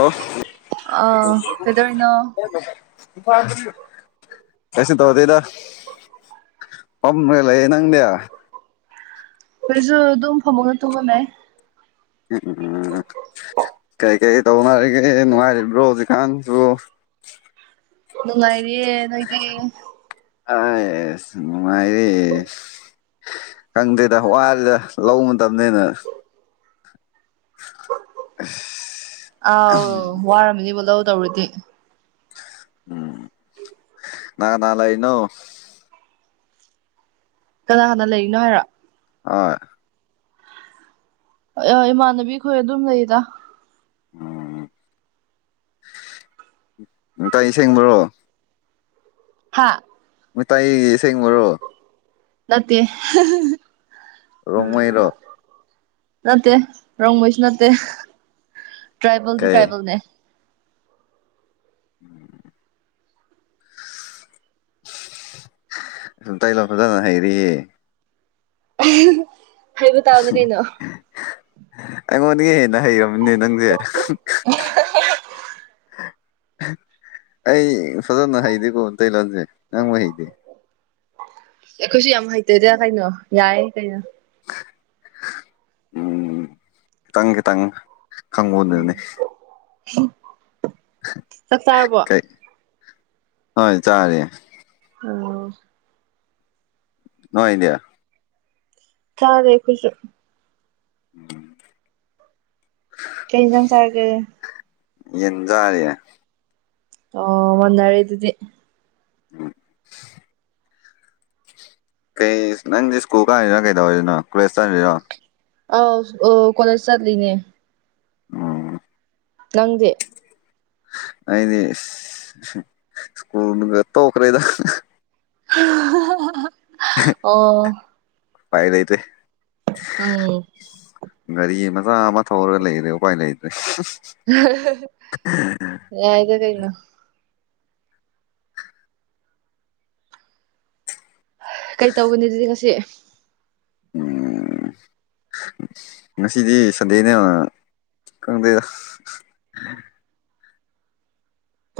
Hello ꯑꯥ ꯀꯩꯗꯧꯔꯤꯅꯣ ꯀꯁ ꯇꯗꯗ ꯑꯣꯝꯃꯦꯂ ꯌꯦ ꯅꯪꯗꯌꯥ ꯑꯩꯈꯣꯏꯁꯨ ꯑꯗꯨꯝ ꯐꯝꯃꯒ ꯇꯨꯝꯉꯝꯃꯦ ꯎꯝ ꯎꯝ ꯀꯔꯤ ꯀꯔꯤ ꯇꯧꯅꯔꯒꯦ ꯅꯨꯡꯉꯥꯏꯔꯤꯕ꯭ꯔꯣ ꯍꯧꯖꯤꯛꯀꯥꯟꯁꯨ ꯅꯨꯡꯉꯥꯢꯔꯤꯌꯦ ꯅꯣꯏꯗꯤ꯫ ꯑ ꯉꯅꯨꯡꯃꯥꯏꯔꯤꯦ ꯈꯪꯗꯦꯗ ꯋꯥꯂꯤꯗ ꯂ ꯃꯇꯝꯅꯤꯅꯦꯅ [unintelligible] ꯑꯥꯎ ꯋꯥꯔꯝꯃꯤꯅꯤꯕꯨ ꯂꯧꯧ ꯇꯧꯔꯗꯤ ꯎꯝ ꯅ ꯅꯂ ꯏꯩꯅꯣ ꯀꯅꯥ ꯀꯅꯥ ꯂꯩꯔꯤꯅꯣ ꯍꯥꯏꯔꯣ ꯍꯣꯏ ꯏꯃꯥꯟꯅꯕꯤꯈꯣꯏ ꯑꯗꯨꯝ ꯂꯩꯗ ꯎꯝ ꯀꯥꯏ ꯁꯦꯡꯕ꯭ꯔꯣ ꯍꯥ ꯃꯤ ꯏꯁꯦꯡ ꯃꯔꯨꯔꯣ ꯅꯠꯇꯦ ꯔꯣꯡꯃꯩꯔꯣ ꯅꯠꯇꯦ ꯔꯣꯡꯕꯩꯁꯨ ꯅꯠꯇꯦ ꯇ꯭ꯔꯥꯏꯕꯜꯗꯤ ꯀꯩ ꯇ꯭ꯔꯥꯏꯕꯦꯜꯅꯦ ꯎꯝ ꯁ ꯇꯥꯏ ꯂ ꯐꯖꯅ ꯍꯥꯏꯩꯔꯤꯦ ꯍꯥꯏꯕ ꯇꯥꯕꯅꯦ ꯀꯩꯅꯣ ꯑꯩꯉꯣꯟꯗꯒꯤ ꯍꯦꯟꯅ ꯍꯩꯔꯝꯅꯦ ꯅꯪꯁꯦ ꯑꯩ ꯁꯗꯣꯅ ꯍꯩꯗꯦꯀꯣ ꯏꯇꯩꯂꯣꯟꯁꯦ ꯅꯪꯕꯨ ꯍꯩꯗꯤꯦ ꯑꯩꯈꯣꯏꯁꯨ ꯌꯥꯝ ꯍꯩꯇꯣꯏꯗ ꯀꯩꯅꯣ ꯌꯥꯏ ꯀꯩꯅꯣ ꯎꯝ ꯈꯤ ꯇꯪꯈꯤꯇꯥꯡꯪ ꯎꯝ ꯩ ꯍꯣꯏ ꯆꯥꯔꯤꯦ ꯎꯝ ꯅꯣꯏ ꯏꯗ꯭ꯌꯥ ꯁꯔꯦ ꯈꯨꯁꯨ ꯎꯝ ꯇꯔꯤꯖꯥꯡ ꯆꯒ ꯌꯦꯟꯖꯔꯤ꯫ ꯑ ꯃꯟꯔꯦ ꯑꯗꯨꯗꯤ ꯎꯝ ꯀꯩ ꯅꯪꯗꯤ ꯁ꯭ꯀꯨꯜ ꯀꯥꯔꯤꯅꯣ ꯀꯩꯗꯧꯔꯤꯅ ꯀꯣꯂꯦꯖ ꯆꯥꯗ꯭ꯔꯤꯔꯣ ꯑꯥꯎ ꯑꯣ ꯀꯣꯂꯦꯖ ꯆꯠꯂꯤꯅꯦ ꯎꯝ ꯅꯪꯁꯦ ꯑꯏꯗꯤ ꯁ꯭ꯀꯨꯜꯒ ꯇꯣ ꯑꯣ꯭ꯔꯦꯗ ꯑꯣ ꯄꯥꯏ ꯂꯩꯇꯦ ꯑꯝ ꯒꯥꯔꯤ ꯃꯆꯥ ꯑꯃ ꯊꯧꯔꯒ ꯂꯩꯔꯦ ꯎꯄꯥꯏ ꯂꯩꯇ꯭ꯔꯦ [unintelligible] ꯌꯥꯏꯗ ꯀꯩꯅꯣ ꯀꯩ ꯇꯧꯒꯅꯤ ꯑꯗꯨꯗꯤ ꯉꯁꯤ ꯎ ꯉꯁꯤꯗꯤ ꯁꯟꯗꯦꯅꯦ ꯈꯪꯗꯦꯗ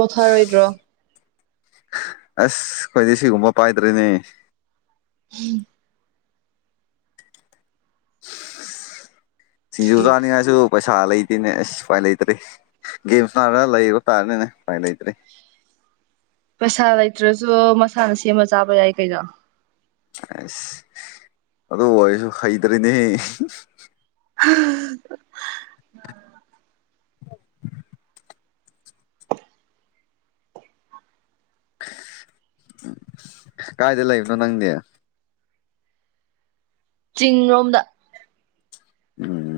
ꯄꯣꯊꯥꯔꯣꯏꯗ꯭ꯔꯣ ꯑꯁ ꯑꯩꯈꯣꯏꯗꯤ ꯁꯤꯒꯨꯝꯕ ꯄꯥꯏꯗ꯭ꯔꯤꯅꯦ ꯍꯝ ꯁꯤꯡꯖꯨ ꯆꯥꯅꯤꯉꯥꯏꯁꯨ ꯄꯩꯁꯥ ꯂꯩꯇꯅꯦ ꯑꯁ ꯎꯄꯥꯏ ꯂꯩꯇ꯭ꯔꯔꯤ ꯒꯦꯝꯁ ꯅꯥꯔꯒ ꯂꯩꯕ ꯇꯥꯔꯅꯤꯅꯦ ꯎꯄꯥꯏ ꯂꯩꯇ꯭ꯔꯤ ꯄꯩꯁꯥ ꯂꯩꯇ꯭ꯔꯁꯨ ꯃꯁꯥꯅ ꯁꯦꯝꯃ ꯆꯥꯕ ꯌꯥꯏ ꯀꯩꯅꯣ ꯑꯁ ꯑꯗꯨ ꯑꯣꯏꯔꯁꯨ ꯍꯩꯇ꯭ꯔꯔꯤꯅꯦ ꯍꯝ ꯎꯝ ꯀꯥꯏꯗ ꯂꯩꯕꯅꯣ ꯅꯪꯅꯦ ꯆꯤꯡꯔꯣꯝꯗ ꯎꯝ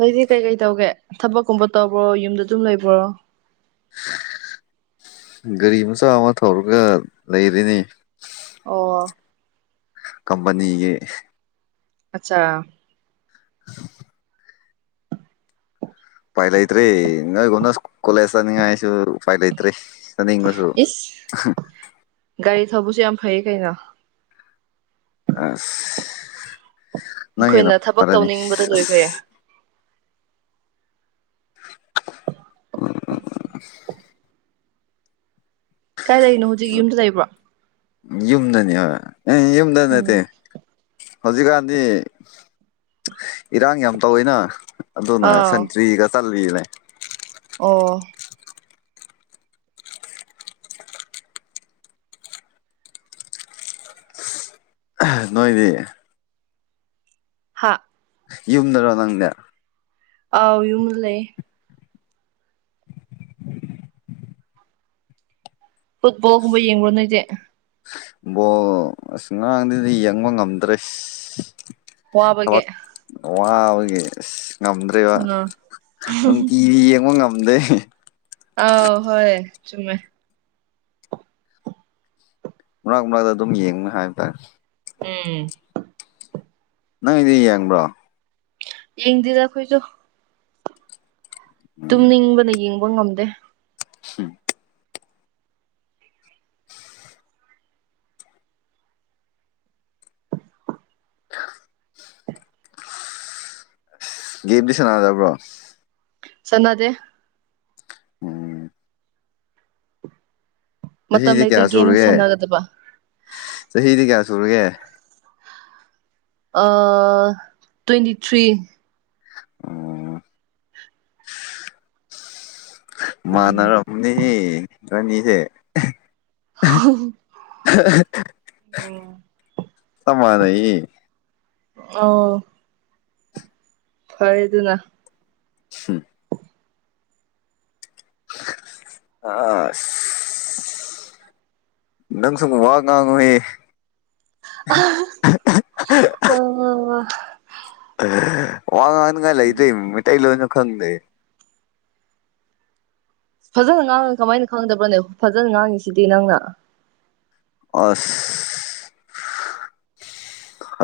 ꯅꯣꯏꯗꯤ ꯀꯩꯀꯩ ꯇꯧꯒꯦ ꯊꯕꯛꯀꯨꯝꯕ ꯇꯧꯕ꯭ꯔꯣ ꯌꯨꯝꯗ ꯑꯗꯨꯝ ꯂꯩꯕ꯭ꯔꯣ ꯒꯥꯔꯤ ꯃꯆꯥ ꯑꯃ ꯊꯧꯔꯒ ꯂꯩꯔꯤꯅꯦ ꯑꯣ ꯀꯄꯅꯤꯒꯤ ꯑꯆꯥ ꯍ ꯎꯄꯥꯢ ꯂꯩꯇ꯭ꯔꯦ ꯅꯣꯏꯒꯨꯝꯅ ꯀꯣꯂꯦꯁ ꯆꯠꯅꯤꯡꯉꯥꯏꯁꯨ ꯎꯄꯥꯏ ꯂꯩꯇ꯭ꯔꯦ ꯆꯠꯅꯤꯡ ꯏꯁ ꯒꯥꯔꯤ ꯊꯧꯕꯁꯨ ꯌꯥꯝ ꯐꯩ ꯀꯩꯅꯣ ꯑ ꯅꯪꯉꯤꯗ ꯑꯩꯈꯣꯏꯅ ꯊꯕꯛ ꯐꯔꯦꯅꯤ ꯇꯧꯅꯤꯡꯕꯗ ꯂꯣꯏꯈ꯭ꯔꯦ [unintelligible] ꯀꯥꯏꯗ ꯂꯩꯔꯤꯅꯣ ꯍꯧꯖꯤꯛ ꯌꯨꯝꯗ ꯂꯩꯕ꯭ꯔꯣ ꯌꯨꯝꯗꯅꯤ ꯍꯣꯏ ꯌꯨꯝꯗ ꯅꯠꯇꯦ ꯎꯝ ꯍꯧꯖꯤꯛꯀꯥꯟꯗꯤ ꯏꯔꯥꯡ ꯌꯥꯝ ꯇꯧꯋꯤꯅ ꯑꯗꯨꯅ ꯑꯥ ꯁꯟꯇ꯭ꯔꯤꯒ ꯆꯠꯂꯤꯅꯦ ꯑꯣ ꯑꯍꯥ ꯅꯣꯏꯗꯤ ꯍꯥ ꯌꯨꯝꯗꯔꯣ ꯅꯪꯗꯤ ꯑꯧ ꯌꯨꯝꯗ ꯂꯩꯌꯦ [inaudible] ꯐꯨꯠꯕꯣꯜꯒꯨꯝꯕ ꯌꯦꯡꯕ꯭ꯔꯣ ꯅꯣꯏꯗꯤ ꯕꯣ ꯑꯁ ꯉꯔꯥꯡꯗꯩꯩꯗꯤ ꯌꯦꯡꯕ ꯉꯝꯗ꯭ꯔꯦ ꯑꯁ ꯋꯥꯕꯒꯤ ꯊꯛ ꯋꯥ ꯑꯩꯒꯤ ꯉꯝꯗ꯭ꯔꯦꯕ ꯑꯥ ꯅꯨꯡꯇꯤꯒꯤ ꯌꯦꯡꯕ ꯉꯝꯗꯦ ꯑꯥꯎ ꯍꯣꯏ ꯆꯃꯦ ꯃꯅꯥꯛ ꯃꯅꯥꯛꯇ ꯑꯗꯨꯝ ꯌꯦꯡꯉ ꯍꯥꯏꯕ ꯇꯥꯔꯦ ꯑꯥ ꯅꯣꯏꯗꯤ ꯌꯦꯡꯕ꯭ꯔꯣ ꯌꯦꯡꯗꯗꯈꯣꯏꯣ ꯇꯨꯝꯅꯤꯡꯕꯅ ꯌꯦꯡꯕ ꯉꯝꯗꯦ ꯍꯝ ꯒꯦꯝꯗꯤ ꯁꯥꯅꯗꯕ꯭ꯔꯣ ꯆꯅꯥꯗꯦ ꯎꯝ ꯃꯇꯝ ꯆꯍꯤꯗꯤ ꯂꯩꯇꯦ ꯀꯌꯥ ꯒꯦꯝ ꯁꯨꯔꯒꯦ ꯁꯥꯟꯅꯒꯗꯕ ꯆꯍꯤꯗꯤ ꯀꯌꯥ ꯁꯨꯔꯒꯦ ꯑ ꯇ꯭ꯋꯦꯟꯇꯤ ꯊ꯭ꯔꯤ ꯎꯝ ꯃꯥꯅꯔꯝꯅꯤꯍꯦ ꯅꯣꯏꯅꯤꯁꯦ ꯍ [unintelligible] ꯆꯞ ꯃꯅꯩꯌꯦ ꯑꯥ ꯐꯔꯦ ꯑꯗꯨꯅ ꯍꯝ ꯑꯥ ꯅꯪꯁꯨ ꯋꯥ ꯉꯥꯡꯉꯣꯍꯦ ꯑꯣ ꯋꯥ ꯉꯥꯡꯅꯤꯡꯉꯥꯏ ꯂꯩꯗꯣꯏ ꯃꯩꯇꯩꯂꯣꯟꯣꯏꯅ ꯈꯪꯗꯦ ꯐꯖꯅ ꯉꯥꯡꯉ ꯀꯃꯥꯏꯅ ꯈꯪꯗꯕ꯭ꯔꯅꯦ ꯐꯖꯅ ꯉꯥꯡꯉꯤꯁꯤꯗꯤ ꯅꯪꯅ ꯑꯁ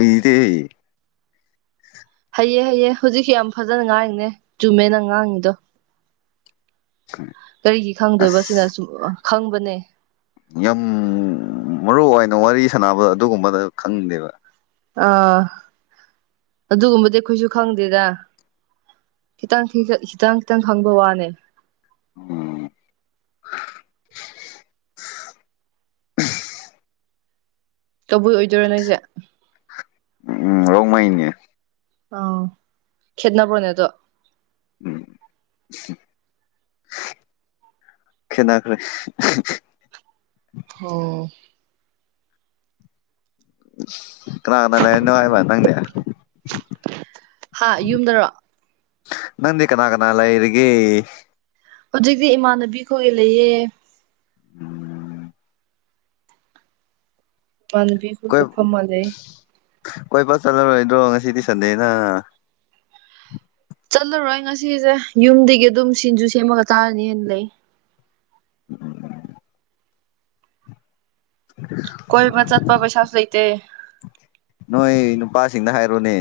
ꯍꯩꯇꯦꯍꯦ ꯍꯩꯑꯦ ꯍꯩꯌꯦꯦ ꯍꯧꯖꯤꯛꯁ ꯌꯥꯝ ꯐꯖꯅ ꯉꯥꯡꯔꯤꯤꯅꯦ ꯆꯨꯝꯃꯦꯅ ꯉꯥꯡꯉꯤꯗꯣ ꯀꯔꯤꯒꯤ ꯈꯪꯗꯣꯏꯕ ꯁꯤꯅ ꯑꯁ ꯁꯨꯝ ꯑꯣ ꯈꯪꯕꯅꯦ ꯌꯥꯝ ꯃꯔꯨ ꯑꯣꯏꯅ ꯋꯥꯔꯤ ꯁꯥꯟꯅꯕꯗ ꯑꯗꯨꯒꯨꯝꯕꯗ ꯈꯪꯗꯦꯕ ꯑꯥ ꯑꯗꯨꯒꯨꯝꯕꯗꯤ ꯑꯩꯈꯣꯏꯁꯨ ꯈꯪꯗꯦꯗ ꯈꯤꯇꯪ ꯊꯤ ꯈꯤꯇꯪ ꯈꯤꯇꯪ ꯈꯪꯕ ꯋꯥꯅꯦ ꯎꯝ ꯀꯕꯨꯏ ꯑꯣꯏꯗꯣꯏꯔꯣ ꯅꯣꯏꯁꯦ ꯎꯝ ꯔꯣꯡꯃꯥꯏꯅꯦ ꯑꯣ ꯈꯦꯠꯅꯕ꯭ꯔꯣꯅꯦ ꯑꯗꯨꯣ ꯎꯝ ꯈꯦꯠꯅꯈ꯭ꯔꯦ ꯍꯥ ꯀꯅꯥꯥ ꯀꯅꯥ ꯂꯥꯛꯏꯅꯣ ꯍꯥꯏꯕ ꯅꯪꯗꯤ ꯍꯥ ꯌꯨꯝꯗꯔꯣ ꯅꯗꯤ ꯀꯅꯥ ꯀꯅꯥꯂ ꯏꯔꯤꯒ ꯍꯧꯖꯤꯛꯇꯤ ꯏꯃꯥꯟꯅꯕꯤꯈꯣꯏ ꯂꯩꯌꯦ ꯃꯥꯅꯕꯤꯈꯒ ꯀꯣꯏ ꯐ ꯃꯥꯜꯂꯤ ꯀꯣꯏꯕ ꯆꯠꯂꯔꯣꯏꯗ꯭ꯔꯣ ꯉꯁꯤꯗꯤ ꯁꯟꯗꯦꯅ ꯆꯠꯂꯔꯣꯏ ꯑꯩ ꯉꯁꯤꯁꯦ ꯌꯨꯝꯗꯒꯤ ꯑꯗꯨꯝ ꯁꯤꯡꯖꯨ ꯁꯦꯝꯃꯒ ꯆꯥꯔꯅꯤꯅ ꯂꯩ ꯎꯝ [unintelligible] ꯀꯣꯏ ꯃ ꯆꯠꯄ ꯄꯩꯁꯥꯁ ꯂꯩꯇꯦ ꯅꯣꯏ ꯅꯨꯄꯥꯁꯤꯡꯗ ꯍꯥꯏꯔꯣꯅꯦ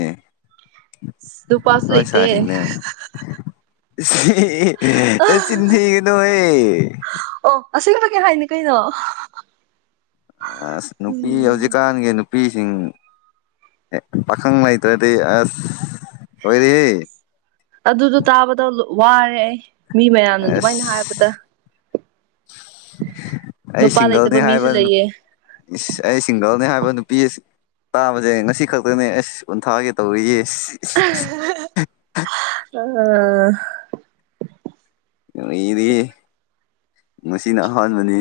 ꯂꯨꯄꯥꯁꯨ ꯅꯣꯏ ꯂꯩꯇꯦ ꯁꯥꯏꯁꯤꯡꯅꯦ ꯆꯊꯒꯅꯣ ꯑꯦ ꯑꯣ ꯑꯁꯦꯡꯕꯒꯤ ꯍꯥꯏꯅꯤ ꯀꯩꯅꯣ ꯑ ꯅꯨꯄꯤ ꯍꯧꯖꯤꯛꯀꯥꯟꯥꯟꯒ ꯅꯨꯄꯤ ꯅꯨꯄꯤꯁꯤꯡ ꯄꯥꯈꯪ ꯂꯩꯇ꯭ꯔꯗꯤ ꯑꯁ ꯑꯣꯏꯣꯔꯦꯍꯦ ꯑꯗꯨꯗꯣ ꯇꯥꯕꯗ ꯋꯥꯔꯦ ꯑꯩ ꯃꯤ ꯃꯌꯥꯝꯅ ꯑꯗꯨꯃꯥꯏꯅ ꯑꯁ ꯍꯥꯏꯕꯗ ꯑꯩ ꯅꯨꯄꯥ ꯂꯩꯇꯕ ꯁꯤꯡꯒꯜꯅꯤ ꯃꯤꯁꯨ ꯍꯥꯏꯕ ꯂꯩꯌꯦ ꯏꯁ ꯑꯩ ꯁꯤꯡꯒꯜꯅꯦ ꯍꯥꯏꯕ ꯅꯨꯄꯤ ꯇꯥꯕꯁꯦ ꯉꯁꯤ ꯈꯛꯇꯅꯦ ꯑꯁ ꯀꯟꯊꯥꯒꯦ ꯇꯧꯔꯤꯌꯦ [unintelligible] ꯎꯝ ꯉꯗꯤ ꯉꯁꯤꯅ ꯑꯍꯥꯟꯕꯅꯤ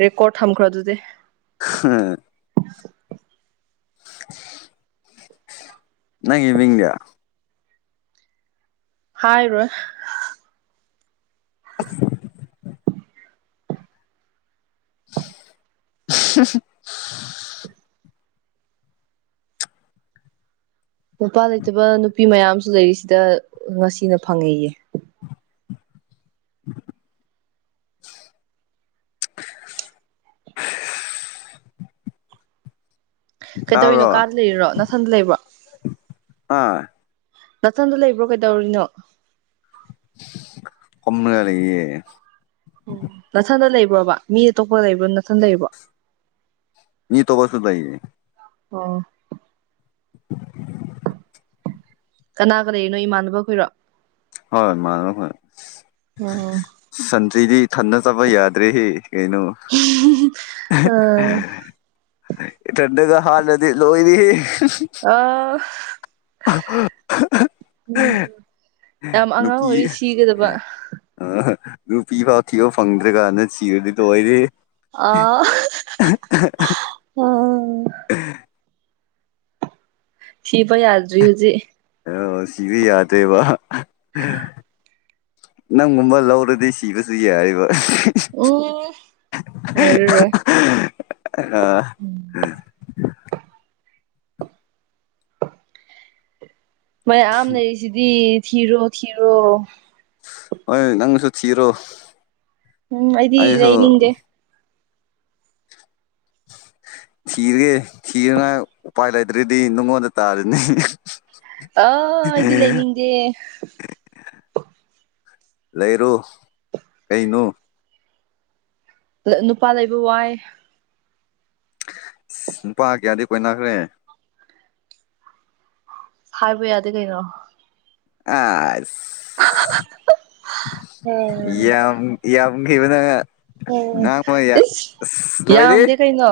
ꯔꯦꯀ꯭ꯔꫭꯠ ꯊꯝꯈ꯭ꯔꯣ ꯑꯗꯨꯗꯤ꯫ ꯎꯝ ꯫ ꯅꯪ ꯏꯃꯤꯡꯗꯤ꯫ ꯍꯥꯏꯔ [inaudible] [inaudible] ꯅꯨꯄꯥ ꯂꯩꯇꯕ ꯅꯨꯄꯤ ꯃꯌꯥꯝꯁꯨ ꯂꯩꯔꯤꯁꯤꯗ ꯉꯁꯤꯅ ꯐꯪꯉ‌ꯦꯌꯦ꯫ [inaudible] [inaudible] [unintelligible] ꯀꯩꯇꯧꯔꯤꯅꯣ ꯇꯥꯕ꯭ꯔꯣ ꯀꯥꯗ ꯂꯩꯔꯤꯔꯣ ꯅꯊꯟꯗ ꯂꯩꯕ꯭ꯔꯣ꯫ ꯑꯥ ꯅꯅꯥꯊꯟꯗ ꯂꯩꯕ꯭ꯔꯣ ꯀꯩꯗꯧꯔꯤꯅꯣ ꯈꫭꯝꯃꯒ ꯂꯩꯔꯤ꯫ ꯎꯝ ꯅꯅꯥꯊꯟꯗ ꯂꯩꯕ꯭ꯔꯣꯕ ꯃꯤ ꯑꯇꯣꯞꯄ ꯂꯩꯕ꯭ꯔꯣ ꯅꯊꯟ ꯂꯩꯕ꯭ꯔꯣ ꯃꯤ ꯇꯣꯕ ꯁꯨꯗꯏꯌꯦ [inaudible] [inaudible] ꯀꯅꯥꯒ ꯂꯩꯔꯤꯅꯣ ꯏꯃꯥꯟꯅꯕ ꯈꯨꯏꯔꯣ ꯍꯣꯏ ꯃꯥꯍ ꯎꯝ ꯁꯟꯊꯤꯗꯤ ꯊꯟꯅ ꯆꯥꯕ ꯌꯥꯗ꯭ꯔꯦꯍ‌ꯦ ꯀꯩꯅꯣ꯫ ꯎꯝ ꯏꯊꯟꯗꯒ ꯍꯥꯠꯂꯗꯤ ꯂꯣꯏꯔ‌ꯦꯍ‌ꯦ꯫ ꯑ [unintelligible] ꯎꯝ ꯌꯥꯝ ꯑꯉꯥꯡ ꯑꯣꯏꯔꯤ ꯁꯤꯒꯗꯕ ꯑꯥ ꯅꯨꯄꯤ ꯐꯥꯎ ꯊꯤꯕ ꯐꯪꯗ꯭ꯔꯥꯀꯥꯟꯗ ꯁꯤꯔꯗꯤ ꯂꫭꯏꯔꯦꯍ‌ꯦ꯫ ꯑꯥ [unintelligible] ꯊꯤꯕ ꯌꯥꯗ꯭ꯔꯤ ꯍꯨꯖꯤꯛ꯫ ꯑꯥ ꯁꯤꯕꯤ ꯌꯥꯗꯦꯕ ꯅꯪꯒꯨꯝꯕ ꯂꯧꯔꯗꯤ ꯁꯤꯕꯁꯨ ꯌꯥꯔꯤꯕ ꯑꯣ ꯍꯥꯏꯨꯔꯦ ꯍꯥ꯫ ꯃꯌꯥꯝ ꯂꯩꯔꯤꯁꯤꯗꯤ ꯊꯤꯔꯣ ꯊꯤꯔꯣ꯫ ꯍꯣꯏ ꯅꯪꯁꯨ ꯊꯤꯔꯣ ꯎꯝ ꯑꯩꯗꯤ ꯑꯩꯁꯨ ꯏꯅꯤꯡꯗꯦ [inaudible] ꯊꯤꯔꯒꯦ ꯊꯤꯔꯅ ꯎꯄꯥꯏ ꯂꯩꯇ꯭ꯔꯥꯗꯤ ꯅꯉꯣꯟꯗ ꯇꯥꯔ‌ꯦꯅ‌ꯦ꯫ ꯑꯥ ꯑꯩꯗꯤ ꯂꯩꯅꯤꯡꯗ‌ꯦ꯫ ꯂꯩꯔꯣ ꯀꯩꯅꯣ ꯅꯨꯄꯥ ꯂꯩꯕ ꯋꯥꯏ ꯅꯨꯄꯥ ꯀꯌꯥꯗꯤ ꯀꯣꯏꯅꯈ꯭ꯔꯦ ꯍꯥꯏꯕ ꯌꯥꯗꯦ ꯀꯩꯅꯣ ꯑꯥꯁ꯫ [inaudible] ꯎꯝ ꯌꯥꯝ ꯌꯥꯝꯒꯤꯕꯅ ꯎꯝ ꯉꯥ ꯏꯁ ꯁꯣꯏꯔꯤ ꯌꯥꯝꯗꯦ ꯀꯩꯅꯣ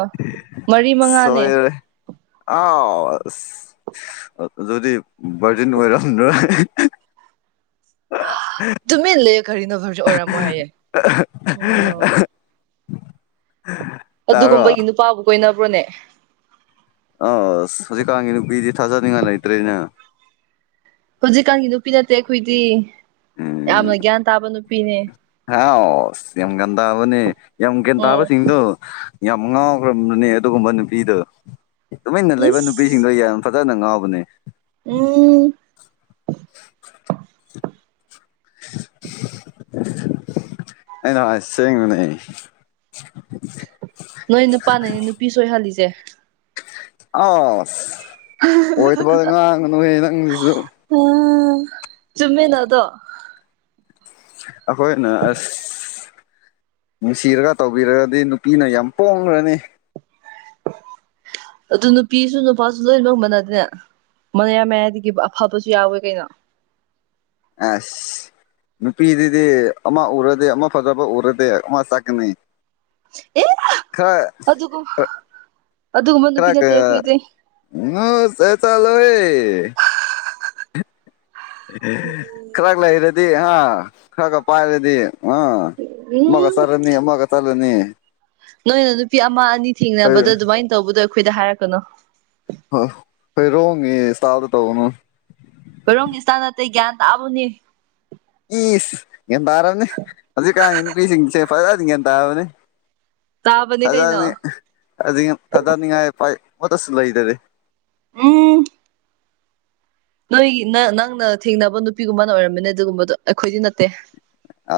ꯃꯔꯤ ꯃꯉꯥꯅꯦ ꯁꯣꯏꯣꯏꯔꯔꯦ [inaudible] ꯑꯥꯎ ꯑꯁ ꯑꯗꯨꯗꯤ ꯕꯔꯖꯤꯟ ꯑꯣꯏꯔꯝꯗ꯭ꯔꯣ ꯑ ꯇꯨꯃꯦꯟ ꯂꯩꯌꫭ ꯀꯔꯤꯅꯣ ꯚꯔꯁꯨ ꯑꯣꯏꯔꯝꯃꯣ ꯍꯥꯏꯌꯦ ꯑꯣ꯫ ꯍ [unintelligible] ꯑꯗꯨꯒꯨꯝꯕꯒꯤ ꯅꯨꯄꯥꯕꯨ ꯀꯣꯏꯅꯕ꯭ꯔꯣꯅꯦ ꯑꯁ ꯍꯧꯖꯤꯛꯀꯥꯟꯒꯤ ꯅꯨꯄꯤꯗꯤ ꯊꯥꯖꯅꯤꯡꯉꯥꯏ ꯂꯩꯇ꯭ꯔꯦꯅ꯫ ꯍꯧꯖꯤꯛꯀꯥꯟꯒꯤ ꯅꯨꯄꯤ ꯅꯠꯇꯦ ꯑꯩꯈꯣꯏꯗꯤ ꯌꯥꯝꯅ ꯒ꯭ꯌꯥꯟ ꯇꯥꯕ ꯅꯨꯄꯤꯅꯦ ꯍ ꯌꯥꯝ ꯀꯟ ꯇꯕꯅꯦ ꯌꯥꯝ ꯀꯦꯟ ꯎꯝ ꯇꯕꯁꯤꯡꯗꯨꯣ ꯌꯥꯝ ꯉꯥꯎꯈ꯭ꯔꯕꯅꯦ ꯑꯗꯨꯒꯨꯝꯕ ꯅꯨꯄꯤꯗꯨꯣ ꯇꯨꯃꯤꯟꯅ ꯂꯩꯕ ꯅꯨꯄꯤ ꯏꯁ ꯁꯤꯡꯗ ꯌꯥꯝ ꯐꯖꯅ ꯉꯥꯎꯕꯅꯦ ꯎꯝ꯫ [inaudible] ꯑꯩꯅ ꯍꯥꯏ ꯁꯦꯡꯕꯅꯦ꯫ ꯅꯣꯏ ꯅꯨꯄꯥꯅꯅꯦ ꯅꯨꯄꯤ ꯁꯣꯏꯍꯜꯂꯤꯁꯦ ꯑ ꯑꯣꯏ ꯑ ꯆꯃꯦꯗꯗꯣ ꯑꯈꯣꯏꯅ ꯑꯁ꯫ ꯅꯨꯡꯁꯤꯔꯒ ꯇꯧꯕꯤꯔꯒꯗꯤ ꯅꯨꯄꯤꯅ ꯌꯥꯝ ꯄꯣꯡꯈ꯭ꯔꯅꯤ ꯑꯗꯨ ꯅꯨꯄꯤꯁꯨ ꯅꯨꯄꯥꯁꯨ ꯂꯣꯏꯅꯃꯛ ꯃꯅꯗꯅꯦ ꯃꯌꯥ ꯃꯌꯥꯏꯗꯒꯤ ꯑꯐꯕꯁꯨ ꯌꯥꯎꯋꯦ ꯀꯩꯅꯣ ꯑꯁ꯫ ꯅꯨꯄꯤꯗꯨꯗꯤ ꯑꯃ ꯎꯔꯗꯤ ꯑꯃ ꯐꯖꯕ ꯎꯔꯗꯤ ꯑꯃ ꯆꯠꯀꯅꯤ ꯑꯦ ꯈꯔ ꯑꯗꯨꯒꯨꯝ ꯑꯥ ꯑꯗꯨꯒꯨꯝꯕ ꯈꯔ꯫ ꯅꯨꯄꯤ ꯅꯠꯇꯦ ꯑꯩꯈꯣꯏꯗꯤ ꯉꯥ ꯁ‌ꯦꯆꯠꯂꯨꯏ꯫ ꯈꯔ ꯂꯩꯔꯗꯤ ꯑꯥ ꯈꯔꯒ ꯄꯥꯏꯔꯗꯤ ꯑꯥ ꯑꯃꯒ꯫ ꯆ ꯎꯝ ꯇꯔꯅꯤ ꯑꯃꯒꯠꯇꯔꯅꯤ ꯅꯣꯏꯅ ꯅꯨꯄꯤ ꯑꯃ ꯑꯅꯤ ꯊꯦꯡꯅꯕꯗꯣ ꯑꯗꯨꯃꯥꯏꯅ ꯇꯧꯕꯗꯣ ꯑꯈꯣꯏꯗ ꯍꯥꯏꯔꯛꯀꯅꯣ꯫ ꯍꯣꯏ ꯍꯣꯏꯔꯣꯉ ꯏꯁꯇꯥꯗ ꯇꯧꯅꯨ ꯀꯣꯏꯔꯣꯡꯒꯤ ꯏꯁꯇꯥꯟ ꯅꯇꯩ ꯒ꯭ꯌꯥꯟ ꯇꯥꯕꯅꯤ ꯏꯁ ꯒ꯭ꯌꯥꯟ ꯇꯥꯔꯅꯤ ꯍꯧꯖꯤꯛꯀꯥꯟꯒꯤ ꯅꯨꯄꯤꯁꯤꯡꯁꯦ ꯐꯖꯟ ꯒ꯭ꯌꯥꯟ ꯇꯥꯕꯅꯤ꯫ ꯇꯥꯕꯅꯦ ꯀꯩꯅꯣ ꯁꯅꯤ ꯁꯥꯅꯤꯥꯏ ꯄ ꯃꯠꯇꯁꯨꯂ ꯂꯩꯗꯦ꯫ ꯑꯣ ꯅꯣꯏꯒꯤ ꯅꯪꯅ ꯊꯦꯡꯅꯕ ꯅꯨꯄꯤꯒꯨꯝꯕꯅ ꯑꯣꯏꯔꯝꯃꯤꯅꯦ ꯑꯗꯨꯒꯨꯝꯕꯗꯣ ꯑꯩꯈꯣꯏꯗꯤ ꯅꯠꯇꯦ ꯑ